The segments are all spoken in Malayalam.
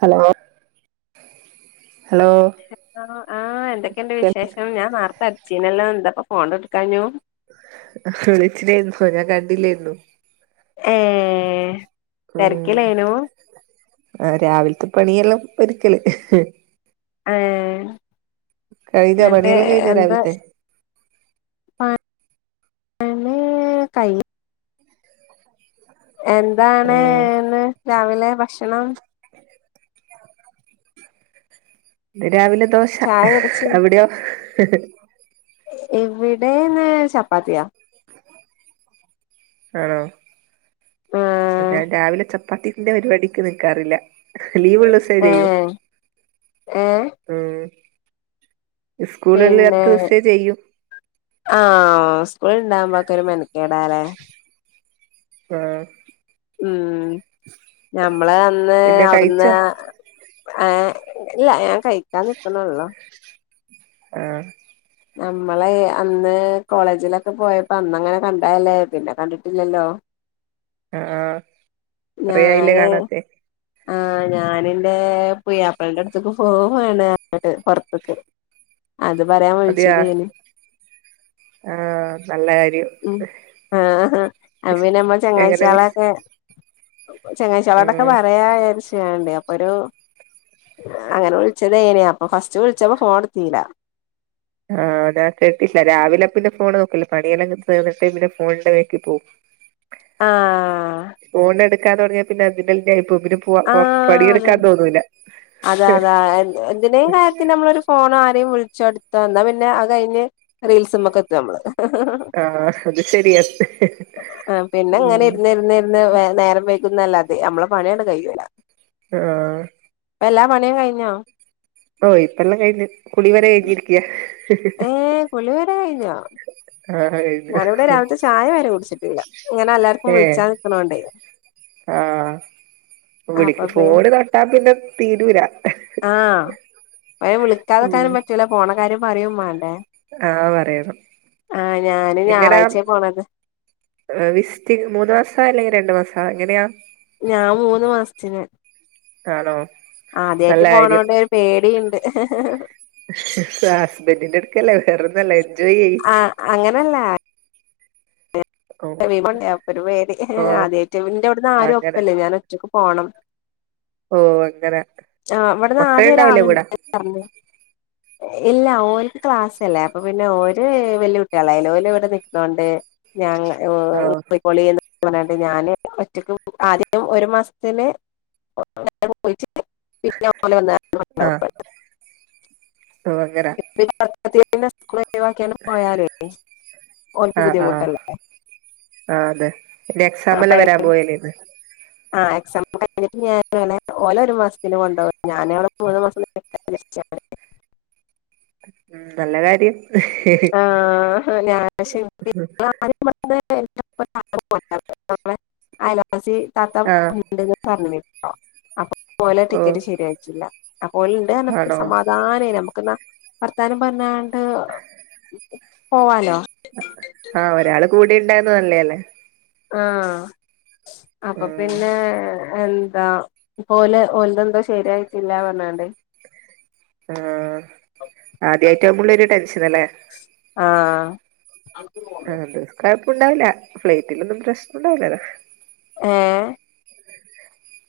ഹലോ ഹലോ ആ എന്തൊക്കെയുണ്ട് കേൾ വിശേഷം. ഞാൻ നേർത്തെ അടച്ചീനല്ലോ എന്താപ്പോ ഫോണ് എടുകാഞ്ഞു. വിളിച്ച് ണ്ടെന്നു ഞാൻ കണ്ടില്ലായിരുന്നു. ഏഹ് ഉം തിരക്കിലേനു ആ രാവില്ത്തെ പണിയെല്ലാം ഒരുക്കല്. ഏ കഴിഞ്ഞോ ന്ന്ട്ട് പണിയെല്ലാം കഴിഞ്ഞോ എന്താ രാവിലത്തെ [unintelligible] ആഹ് എന്താണ്ന്ന് രാവിലെ ഭക്ഷണം ഇന്ന് രാവിലെ ദോശ ചായ കുടിച്ച് അവിടെയോ ഇവിടെ ഇന്ന് ചപ്പാത്തിയാ ആണോ ആഹ് എന്നാൻ രാവിലെ ചപ്പാത്തിക്ക്ന്റെ പരിപാടിക്ക് നിക്കാറില്ലെ ലീവ്ള്ളേസേ ചെയ്യോ ഏഹ് ഏഹ് ഉം പിന്നെ സ്കൂളില്ലാത്ത ദിവസേ ചെയ്യും ആഹ് ഉസ്കൂള്ണ്ടാവാമ്പോക്കെ ഒരു മെനക്കേടാല്ലെ ആഹ് ഉം ഞമ്മള് അന്ന് പിന്നെ കഴിച്ചോ അവിടുന്ന് ആഹ് ഇല്ല ഞാൻ കഴിക്കാൻ നിൽക്കണള്ളു. ആഹ് നമ്മളെയ് അന്ന് കോളേജിലൊക്കെ പോയപ്പോ അന്നങ്ങനെ കണ്ടതല്ലേ പിന്നെ കണ്ടിട്ടില്ലല്ലോ ആഹ് കൊറേ ആയില്ലേ ഞാന് കാണാത്തെ ആഹ് ഞാന് ന്റെ പുയ്യാപ്ലന്റെട്ത്ത്ക്ക് പോവാണ് അങ്ങട്ട് പൊർത്ത്ക്ക് അത് പറയാൻ അതെയാ വിളിച്ചതേനി ആഹ് നല്ല കാര്യം ഉം ആഹ് അ പിന്നെ നമ്മ എങ്ങനെ മിസ് ചെങ്ങാഴ്ചേളൊക്കെ ചങ്ങായ്ച്യാളോടൊക്കെ ഉം പറയാ ചാര്ച്ച് ങ്ങ്യണ്ടേ അപ്പൊരു അങ്ങനെ വിളിച്ച തേനി അപ്പൊ ഫസ്റ്റ് വിള്ച്ചപ്പോ ഫോട്ത്തില്ല ആഹ് ഞാ കേട്ടീല്ലാ രാവിലെ പിന്നെ ഫോണ് നോക്കെല്ല പണിയെല്ലാം തീർന്നിട്ടേ പിന്നെ ഫോണിന്റെ ബേക്ക് പോവു [inaudible] ആഹ് ഫോൺ എടുക്കാ തുടങ്ങ്യാ പിന്നെ അതിനെല്ലെ ഇപ്പ രു ആ അതെൻ അത അത എന്തിനേ കാര്യത്തി നമ്മളൊരു ഫോണ് ആരെ വിളിച്ചോട്ത്തോ ന്നാ പിന്നെ അത് കഴിഞ്ഞ് റീൽസ്മെക്കെത്തും നമ്മള് ആഹ് അത് ശരിയാ ആഹ് പിന്നെങ്ങനെ ഉം ഇർന്ന് ഇർന്ന് ഇർന്ന് വേ നേരം വൈക്കുന്നല്ലാതെ നമ്മളെ പണിയാണ്ട് കയ്യൂല്ല. ആഹ് ഇപ്പെല്ലാ പണീം കയിഞ്ഞോ ഓഹ് ഇപ്പെല്ലം കയ്ഞ്ഞ് കുളി വെരെ എഴ്തീന് ഏ കുളിവെരെ കഴിഞ്ഞോ ആഹേ ഞാനിവിടെ രാവിൽത്തെ ചായ വരെ കുടിച്ചിട്ടില്ല ഇങ്ങനെ എല്ലാർക്കും വിളിച്ചാ നിക്ക്ണോണ്ടേ ആ വിളി പി ഫോണ് തൊട്ടാ പിന്നെ തീരൂലാ ആഹ അയ് ഉം വിളിക്കാതിരിക്കാനും പറ്റൂല പോണ കാര്യം പറയും മാണ്ടേ ആ പറയണം ആ ഞാന് ഞായറാഴ്ചെ പോണത് വിസ്റ്റിങ് മൂന്നു മാസാ അല്ലെങ്കിൽ രണ്ടു മാസാ എങ്ങനെയാ ഞാൻ മൂന്ന് മാസത്തിന് ആണോ ആദ്യായിട്ട് നല്ല കാര്യം പോണോണ്ട് ഒരു പേടിണ്ട്. ഹസ്ബൻഡിന്റെട്ക്കല്ലേ വേറൊന്നല്ല എൻജോയ് ചെയ്യ് ആഹ് അങ്ങനെല്ല ഓ [unintelligible] അപ്പൊര് പേടി ഓ ആദ്യായിറ്റ് ഇന്റാേട്ന്ന് ആരും അങ്ങനെ ഒപ്പല്ലേ ഞാനാെറ്റക്ക് പോണം ഓ അങ്ങനെ ആ ഇവട്ന്ന് ആദ്യ മക്കളുണ്ടാവില്ലേ ഒരാളുണ്ട് കൂടെ പറഞ്ഞ ഇല്ല ഓന്ക്ക് ക്ലാസ് അല്ലേ അപ്പൊ പിന്നെ ഓര് വെല്യ കുട്ട്യാളാലെ ഓലു ഇവിടെ നിക്കുണോണ്ട് ഞങ്ങ ഓ ഇപ്പൊ ഇ പൊളീന്ന് അണ്ട് ഞാാന് ഒറ്റയ്ക്ക് ആദ്യം ഒരു മാസത്തിന് പോയിറ്റ് [unintelligible] പിന്നെ [inaudible] ആ ഓ അങ്ങനെ [unintelligible] സ്‌കൂൾ ഒഴിവാക്ക്യാൽ പോയാൽ ഓൽക്ക് ആ ബുദ്ധി ആ മുട്ടല്ലെ. ആ അതെ അപ്പൊ എക്സാമല്ലെ വരാൻ പോയല്ലേ ഇത് ആ എക്സാമ് കഴിഞ്ഞിട്ട് ഞാന് വേണേൽ ഓല ഒരു മാസത്തിന് കൊണ്ടക ഞാനടെ മൂന്നു മാസം [inaudible] നല്ല കാര്യം ആ ഞ ശ [inaudible] അയലാസി താത്ത ആ ഉണ്ടെന്ന് പറഞ്ഞ്ട്ടോ അപ്പ ഓലെ ഓ ടിക്കറ്റ് ശരിയായിറ്റില്ല അപ്പ ഓല്ണ്ട് അറ്ഞ്ഞപ്പം ഒരു ആണോ സമാധാനേന് അപ്പൊ ക്ക്ന്നാ വർത്താനം പറഞ്ഞാണ്ട് പോവാലോ ആഹ് ഒരാള് കൂടെണ്ടായ്ര്ന്നാ നല്ലെയല്ലേ ആഹ അപ്പൊ ഉം പിന്നെ എന്താ ഓല് ഓലതെന്തോ ശരിയായിട്ടില്ല പറഞ്ഞാണ്ട് ആഹ ആദ്യായ്ട്ടാവുമ്പൊള്ളോരു ടെൻഷന ല്ലേ ആഹ് ആ ദുഖാർക്കുണ്ടാവൂല്ല ഫ്ലൈറ്റിലൊന്നും പ്രശ്നണ്ടാവൂല്ലല്ലോ ഏ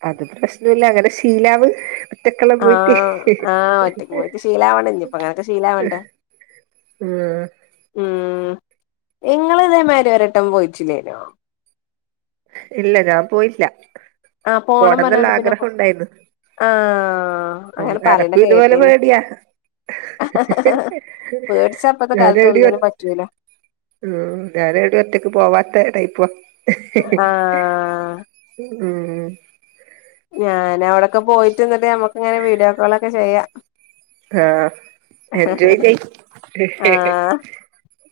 അത് പ്രശ്നല്ല അങ്ങനെ ശീലാവ് ട്ടക്കള പോയിട്ട് ആഹ് ആഹ് ഒറ്റക്ക് ഇഹ് പോയിട്ട് ശീലാവണം ഇഞ്ഞിപ്പ അങ്ങനൊക്കെ ശീലാവണ്ടേ - ആഹ് ഉം ഇങ്ങള് ഇതേമാതിരി ഒരട്ടം പോയിട്ടില്ലേനോ ഇല്ല ഞാൻ പോയില്ല ആ പോണം പോണംന്നുള്ള പറഞ്ഞാണ്ട് പിന്നെ ആഗ്രഹം ഉണ്ടായിരുന്നു ആഹ് ഉം അങ്ങനെ പറയണ എട്ക്കും ഇതുപോലെ കേട്ടീന് പേടിയാ പേടിച്ച ഇപ്പത്തെ ഞാൻ കാലത്ത് രടി ഒന്നിനും [unintelligible] പറ്റൂല ഉം ഞാന് എവിടെയും ഒറ്റക്ക് പോവാത്ത ടൈപ്പാ ആഹ് ഉം ഞൻ അവിടെക്കെ പോയിട്ടന്നിട്ട് നമ്മക്ക് ഇങ്ങനെ വീഡിയോ കോളൊക്കെ ചെയ്യ ആ എൻജോയ് ചെയ് ആഹ്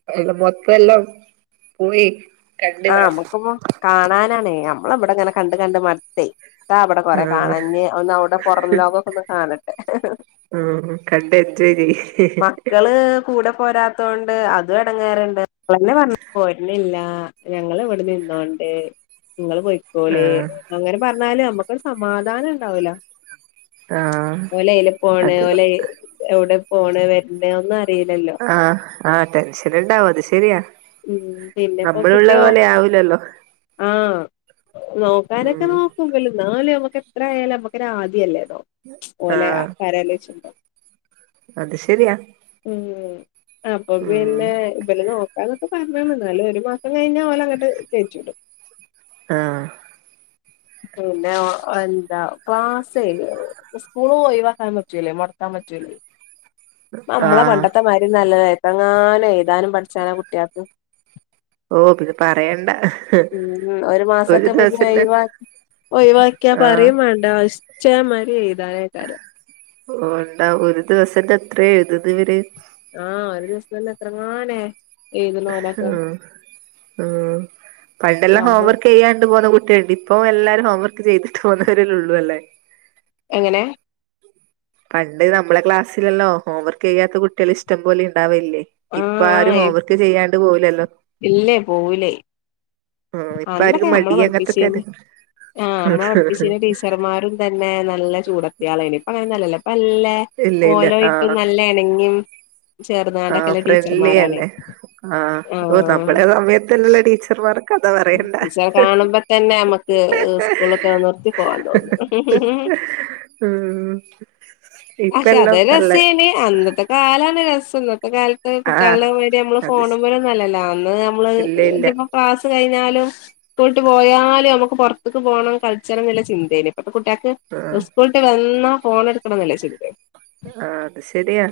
അയിന്റെ മൊത്ത എല്ലാം പോയി കണ്ട് ആഹ് വാ അമ്മക്ക്പ്പം കാണാനാണേ നമ്മളവിടെങ്ങനെ കണ്ട് കണ്ട് മട്ത്തേ ത്താ ബടെ ആഹ് കൊറെകാണാഞ്ഞ് ഒന്ന് അവ്ടെ പൊറം ലോക ക്കൊന്ന് കാണട്ടെ ഉം [unintelligible] മക്കള് കൂടെ പോരാത്തോണ്ട് അതും എടങ്ങേറ്ണ്ട് അതെന്നെ പർഞ്ഞേ പോര്നില്ല ഞങ്ങൾ ഇവിടെ നിന്നോണ്ട് ങ്ങള് പോയിക്കോളീ ആഹ് അങ്ങനെ പറഞ്ഞാല നമ്മുക്ക് ഒരു സമാധാനം ഉണ്ടാവൂല ആഹ് ഓലെയ്ലപ്പോണ് അത് ഓലെയ് എവിടെ പോണ വരണ ഒന്നും അറീല്ലല്ലോ ആഹ് ആഹ് ടെൻഷന്ണ്ടാവും അത് ശെരിയാ ഉം പിന്നെപ്പോ കിട്ടിയോ നമ്മള്‌ല്ലപോലെ ആവുല്ലല്ലോ ആഹ് നോക്കാനൊക്കെ ഉം നോക്കും ബല് ന്നാലും നമ്മക്ക് എത്ര ആയാലും നമ്മുക്കന ആദ്യല്ലേതോ ഓലെ ആഹ് കാര്യാലൊയ്ച്ചു മ്പോ അത് ശെരിയാ ഉം അപ്പൊ പിന്നെ ഇബലെനോ ത്‌പ്പ പറഞ്ഞ വന്നാല് ഒരു മാസം കഴിഞ്ഞ ഓലങ്ങട്ട് കെറ്റിടും ആഹ് പിന്നെ ഒ എന്താ ക്ലാസെയ്‌- ഉസ്കൂളും ഒയ്‌വാക്കാം പറ്റൂലേ മൊട്ക്കാം പറ്റൂലെ [inaudible] പ്പ മ്മളെ ആഹ് പണ്ടത്തെമാതിരി ഒന്നല്ലല്ലേ ത്രങ്ങാന എയ്താനും പഠിച്ചാനാ കുട്ട്യാൾക്ക് ഓ പിന്നെ പറയണ്ട ഉം ഉം ഒരു മാസൊക്കെ പിന്നെഴിവാ ഒഴിവാക്കിയാ ആഹ് പറിം മാണ്ട ഇശ്ചമാതിരി എഴ്താനേക്കാരം ഓട്ടാ ഒരു ദിവസത്തെ എത്ര എഴുതുന്നിവര് ആഹ് ഒരു ദിവസ്ത്തന്നെ എത്രങ്ങാനേ ഉം ഉം പണ്ടെല്ലാം ഞമ്മൾ ഹോംവർക്ക് ചെയ്യാണ്ട് പോന്ന കുട്ട്യാ [unintelligible] ഇപ്പം എല്ലാരും ഹോംവർക്ക് ചെയ്തിട്ട് പോകുന്നവരേ ഉള്ളൂ അല്ലേ എങ്ങനെ പണ്ട് നമ്മളെ ക്ലാസ്സിലല്ലോ ഹോം വർക്കയ്യാത്ത കുട്ട്യേള് ഇഷ്ടം പോലെ ഉണ്ടാവലില്ലേ ഇപ്പൊ ആരും ആഹ് ഹോംവർക്ക് ചെയ്യാണ്ട് പോവൂലല്ലോ ഇല്ലേ പോവൂലേ ആ ഇപ്പ ആരിക്കും മടി അങ്ങത്തെക്കൊര് ആ അമ്മളെ പഠിപ്പിച്ചീന ടീച്ചർമാരും തന്നെ നല്ല ചൂടത്യാളേനു പ്പങ്ങനൊന്നു അല്ലല്ലോ പ്പല്ലെ ഇല്ല ഇല്ല ഓലായ്ട്ടും നല്ലെ എണങ്ങിം ആ ഫ്രണ്ട്ലി അല്ലേ ആ ഓ ആഹ് നമ്മളെ സമയത്തുള്ള ടീച്ചർമാർ ടീച്ചറെ കാണുമ്പോ തന്നെ അമ്മക്ക് സ്കൂളൊക്കെ നിർത്തി പോവാൻ തോന്നും മ്ഹ്- ഊം പക്ഷെ അത് ഇപ്പെല്ലോം നല്ലെ രസേന് അന്നത്തെ കാലാണ് രസം ഇന്നത്തെ കാൽത്ത് ആഹ് കുട്ട്യേള്നെ മായ്രി അമ്മള് അത് ശ ഫോണ്‌മലൊന്നു അല്ലല്ലാ അന്ന് മ്മ്ള് ഇല്ല ഇല്ല ഞ്ഞി പ്പൊ പാസ് കഴിഞ്ഞാലും സ്കൂട്ട് പോയാലു മക്ക് പൊർത്ത്ക്ക് പോണം കളിച്ചണം ചിന്തേന് ഇപ്പത്തെ കുട്ട്യേക്ക് ആഹ് സ്കൂള്ട്ട് വന്നാ ഫോൺ എടുക്കണം എന്ന്ളള ചിന്തെ ആഹ് അത് ശെരിയാ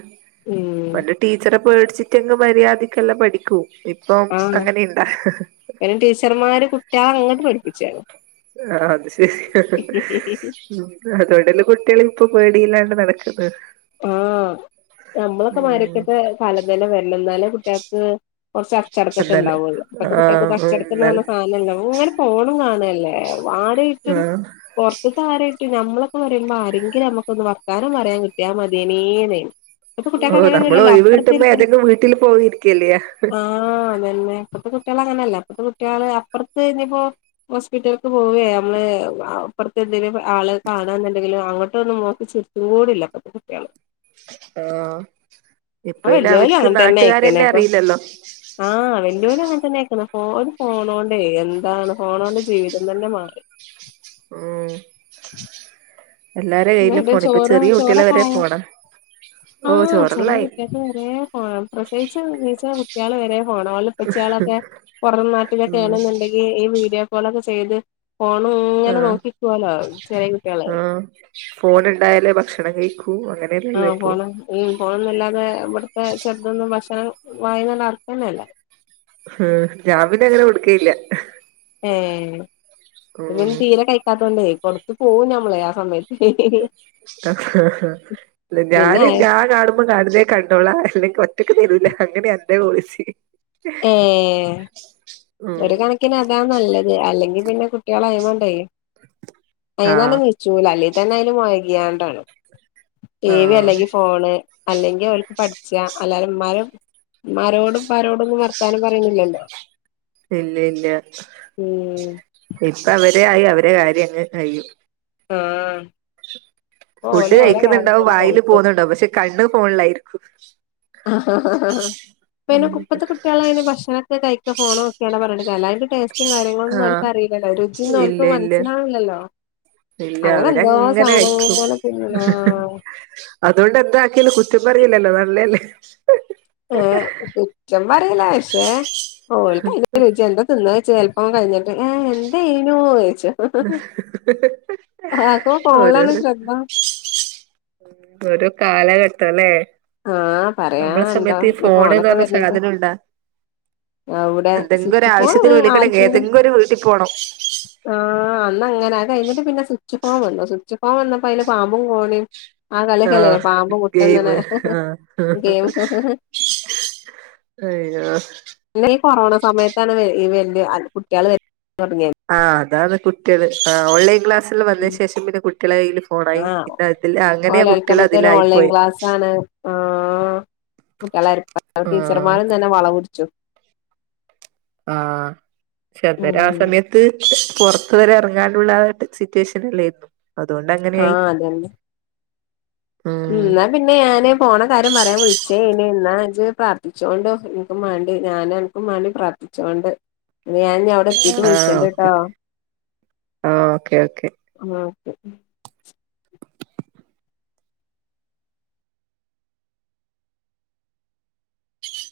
ഉം പ ടീച്ചറെ പേടിച്ചിട്ടെങ്ങ് മര്യാദക്കല്ലം പഠിക്കൂ ഇപ്പം അങ്ങനെയിണ്ടാ. അയിന് ടീച്ചർമാര് കുട്ടികളെ അങ്ങട്ട് പഠിപ്പിച്ചാണ് ആഹ് അത് ശെരി ഉം അതോണ്ടെല്ലെ കുട്ട്യേളിപ്പൊ പേടിയില്ലാണ്ട് നടക്ക്ന്ന് ആഹ് നമ്മളൊക്കെ ഉം മാരിക്കത്തെ കാലംതന്നെ വരണം എന്നാലെ കുട്ട്യേൾക്ക് കുറച്ച് അച്ചടക്കൊക്കെ എന്നാല് ഉണ്ടാവുള്ളൂ ഇപ്പഴത്തെ കുട്ടികൾക്കൊക്കെ ആഹ് എന്നാല് അച്ചടക്കന്ന്പറഞ്ഞ സാനല്ല ഇങ്ങനെ ഫോണും കാണല്ലേ. ആരെയ്റ്റും ആഹ് പൊർത്ത്ത്തെ ആരെയ്റ്റും ഞമ്മളൊക്കെ പറീമ്പോ ആരെങ്കിലൊമ്മക്കൊന്ന് വർത്താനം പറയാ കി കിട്ടിയമതിയിനിന്ന് ഓഹ് നമ്മള് ഒഴിവ് കിട്ടുമ്പോ ഏതെങ്ക് വീട്ടില് പോയിരിക്കല്ലെയ്യാ ആഹ് അതന്നെ ഇപ്പത്തെ കുട്ട്യേള് അങ്ങനല്ല പ്പത്തെ കുട്ട്യേള് അപ്പറെത്ത് നിപ്പോ ഹോസ്പിറ്റല്ക്ക് പോവേ നമ്മള് അപ്പറത്തെ എന്തെങ്കിലും ആളെ കാണണെന്നുണ്ടെങ്കിലോ അങ്ങോട്ട് ഒന്ന് നോക്കിച്ച ചൂടില്ല പത്തെ കുട്ടിള്. ആഹ് ഇപ്പ ഇപ്പയ്ന് വല്യോലും അവര്ക്ക് അങ്ങനെ തന്നെ ആയിക്കണ് നാട്ട്കാരെന്നെ ഇപ്പ അറിയില്ലല്ലൊ ആഹ് വെല്ല്യോലും അങ്ങെൻതെന്നേയ്ക്ക്ണ്പ്പോ ഒര് ഫോണോണ്ടേ എന്താണ് ഫോണോണ്ട് ജീവിതം തന്നെ മാറി. [inaudible] കയ്യിലും വടെ ഫോൺ ഇപ്പൊ ചോറും ചെറിയ കുട്ടികളെ വരെ ചോറൊക്കായിനു ഫോണാ ഓഹ് ആഹ് ചെറിയ ചോറെല്ലായി കട്ടിയക്ക് വരെ ഫോണ പ്രസവിച്ച് നീച്ച കുട്ടിയാള് വരെ ഫോണ ഓലെ ഇപ്പച്ചയാളൊക്കെ പൊറം നാട്ടിലൊക്കെ ഉം ണെന്ന് ഇണ്ടെങ്കില് ഈ വീഡിയോ കോളൊക്കെ ചെയ്ത് ഫോൺ ഇങ്ങനെ ആഹ് നോക്കിക്കാലോ ചെറിയ കുട്ടിയാള് ആഹ് ഫോൺ ഉണ്ടായലെ ഭക്ഷണം കഴിക്കൂ അങ്ങനെ ആഹ് ഫോൺ ഉം ഫോണന്നല്ലാതെ ഇവിടത്തെ ചെറുതൊന്നും ഭക്ഷണം വായന്നന്നെ ആർക്കന്നെല്ല. ഉ ഞാൻ പിന്നെയെങ്ങനെ കൊടുക്കയില്ല ഏ ഇവൻ ഉം തീരെ കഴിക്കാത്തൊണ്ടേ കൊടുത്തുപോവും നമ്മളെ ആ സമയ പിന്നെ ഞാന് ഞാൻ കാണും കാടിലേ കണ്ടോളാ അല്ലെങ്കിൽ ഒറ്റക്ക് തരൂല അങ്ങനെ എന്റെപോളിസി. ഏ [inaudible] ഒരു കണക്കിന് അതാ നല്ലത് അല്ലെങ്കിൽ പിന്നെ കുട്ടികൾ അയ്മണ്ടേയ് അയ് മണ്ട് ആഹ് നീ ചൂല അല്ല തന്നെ അതില് മൊഴക് യാണ്ടാണ് ടി വി ആഹ് അല്ലെങ്കി ഫോണ് അല്ലെങ്കി ഓൽക്ക് പഠ്ച്ചാ അല്ലാരും മ്മാരും മ്മാരോടും പ്പാരോടൊന്നും വർത്താനം പറീണ്ല്ലല്ലോ ഇല്ല ഇല്ല [unintelligible] ഇപ്പ അവരായി അവരെ കാര്യയ് കയ്യും മ് ഫുഡ് കഴിക്കുന്നുണ്ടാവും തന്നെ വായില് നോക്കും പോകുന്നുണ്ടാവും പക്ഷെ കണ്ണ് ഫോണിലായിരിക്കും ഹ ഹ ഹ ഹ പ്പെയ്ന് ഉം പ്പെത്തെ കുട്ട്യേളയ്ന് ഭഷണൊക്കെ കയ്ക്ക ഫോണോക്ക്യാണ്ടാ പർന്ന്ട്ട് കര്യല്ലാ അയ്ന് ടേസറ്റും കാര്ങ്ങളൊന്നും ആഹ് ഓൽക് അറിലല്ലോ രുചി ഒന്നും ഇല്ല ഓൽക്ക് ഇല്ല മൻസ്സിലാവ്ണില്ലല്ലോ ഇല്ല അങ്ങനെ എന്തോ അവരങ്ങനെ കഴിക്കും സാനങ്ങള് പിന്നലാ അതുകൊണ്ട് എന്താക്ക്യാലും കുറ്റം പറിയില്ലല്ലോ നല്ലെല്ലെ ഏഹ് കുറ്റം പറയല ഷെ ഓൽക് ഐന് [unintelligible] തിന്നോയ്ച്ചാ ചെൽപ്പം കയ്ഞ്ഞ്ട്ട് ആഹ് എന്തേനു ഓയ്ച്ചും [unintelligible] ആര്തോ ഫോൺള്ളാണ് ഓരോരോ ശ്രദ്ധ ഒരു കാലഘട്ടാെലേ ആഹ് നമ്മള പറയാണ്ടോ സമയത്ത് ഈ ഫോൺന്ന് ഫോണൊക്കെ പറഞ്ഞ വരണേന്റെ സാധനണ്ടാ അവിടെ എന്തെങ്ക് സ്വിച്ച് ഫോൺ ഒരാവശ്യത്തിന് വിളിക്കണെങ്കേ ഏതെങ്കാെര് വീട്ടി പോണം ആ അന്ന അങ്ങനാ അത് കഴിഞ്ഞിട്ട് പിന്നെ സ്വിച്ച് ഫോം വന്നു സ്വിച്ച് ഫോം വന്നപ്പോ അതില് പാമ്പും കോണിം ആ കളിക്കലെ ആഹ് പാമ്പ് ഗെയിമ് മുട്ടന്ന്ണെ ആഹ് ഗെയിം അയ്യോ ന്നെ ഈ കൊറോണ സമയത്താണ് വെ ഈ വെല്ല്യ അൽ കുട്ട്യേള് വെര് താെട്ങ്ങ്യെത് ആഹ് അതാണ് കുട്ട്യെള് ആഹ് ഓൺലൈൻ ക്ലാസ് ള് വന്ന ഉം ശേഷം പിന്നെ കുട്ടിളെ കയ്യ്ല് ഫോണായി ആഹ് പിന്നെ അതില് അങ്ങനെയാ കുട്ടിളെ തിലായി പോയി. ആ കുട്ടിള [unintelligible] ആഹ് ടീച്ചർമാരും തന്നെ വള കുടിച് ആഹ് ചെൽന്നേരം ആ ഉം സമയത്ത് പൊർത്ത് വരെ എറങ്ങാണ്ടുള്ള സിറ്റുവേഷനില്ലെ അതുകൊണ്ട് അങ്ങനെയായി. ആഹ് ഉം ഇന്ന പിന്നെ ഞാന് പോണ കാര്യം പറയാൻ വിളിച്ചേന് എന്നാച്ച് പ്രാർത്ഥിച്ചോണ്ടോ എനിക്കും മാണ്ടി ഞാൻ അന അൻക്കും മാണ്ടിപ്രാർത്ഥിച്ചോണ്ട് ഞാൻ ഇഞ്ഞ് ടെത്തീട്ട് ആഹ് വിൾച്ചണ്ട്ട്ടാെ ഓക്കെ ഓക്കെ ഓക്കെ ആഹ് ഓകെ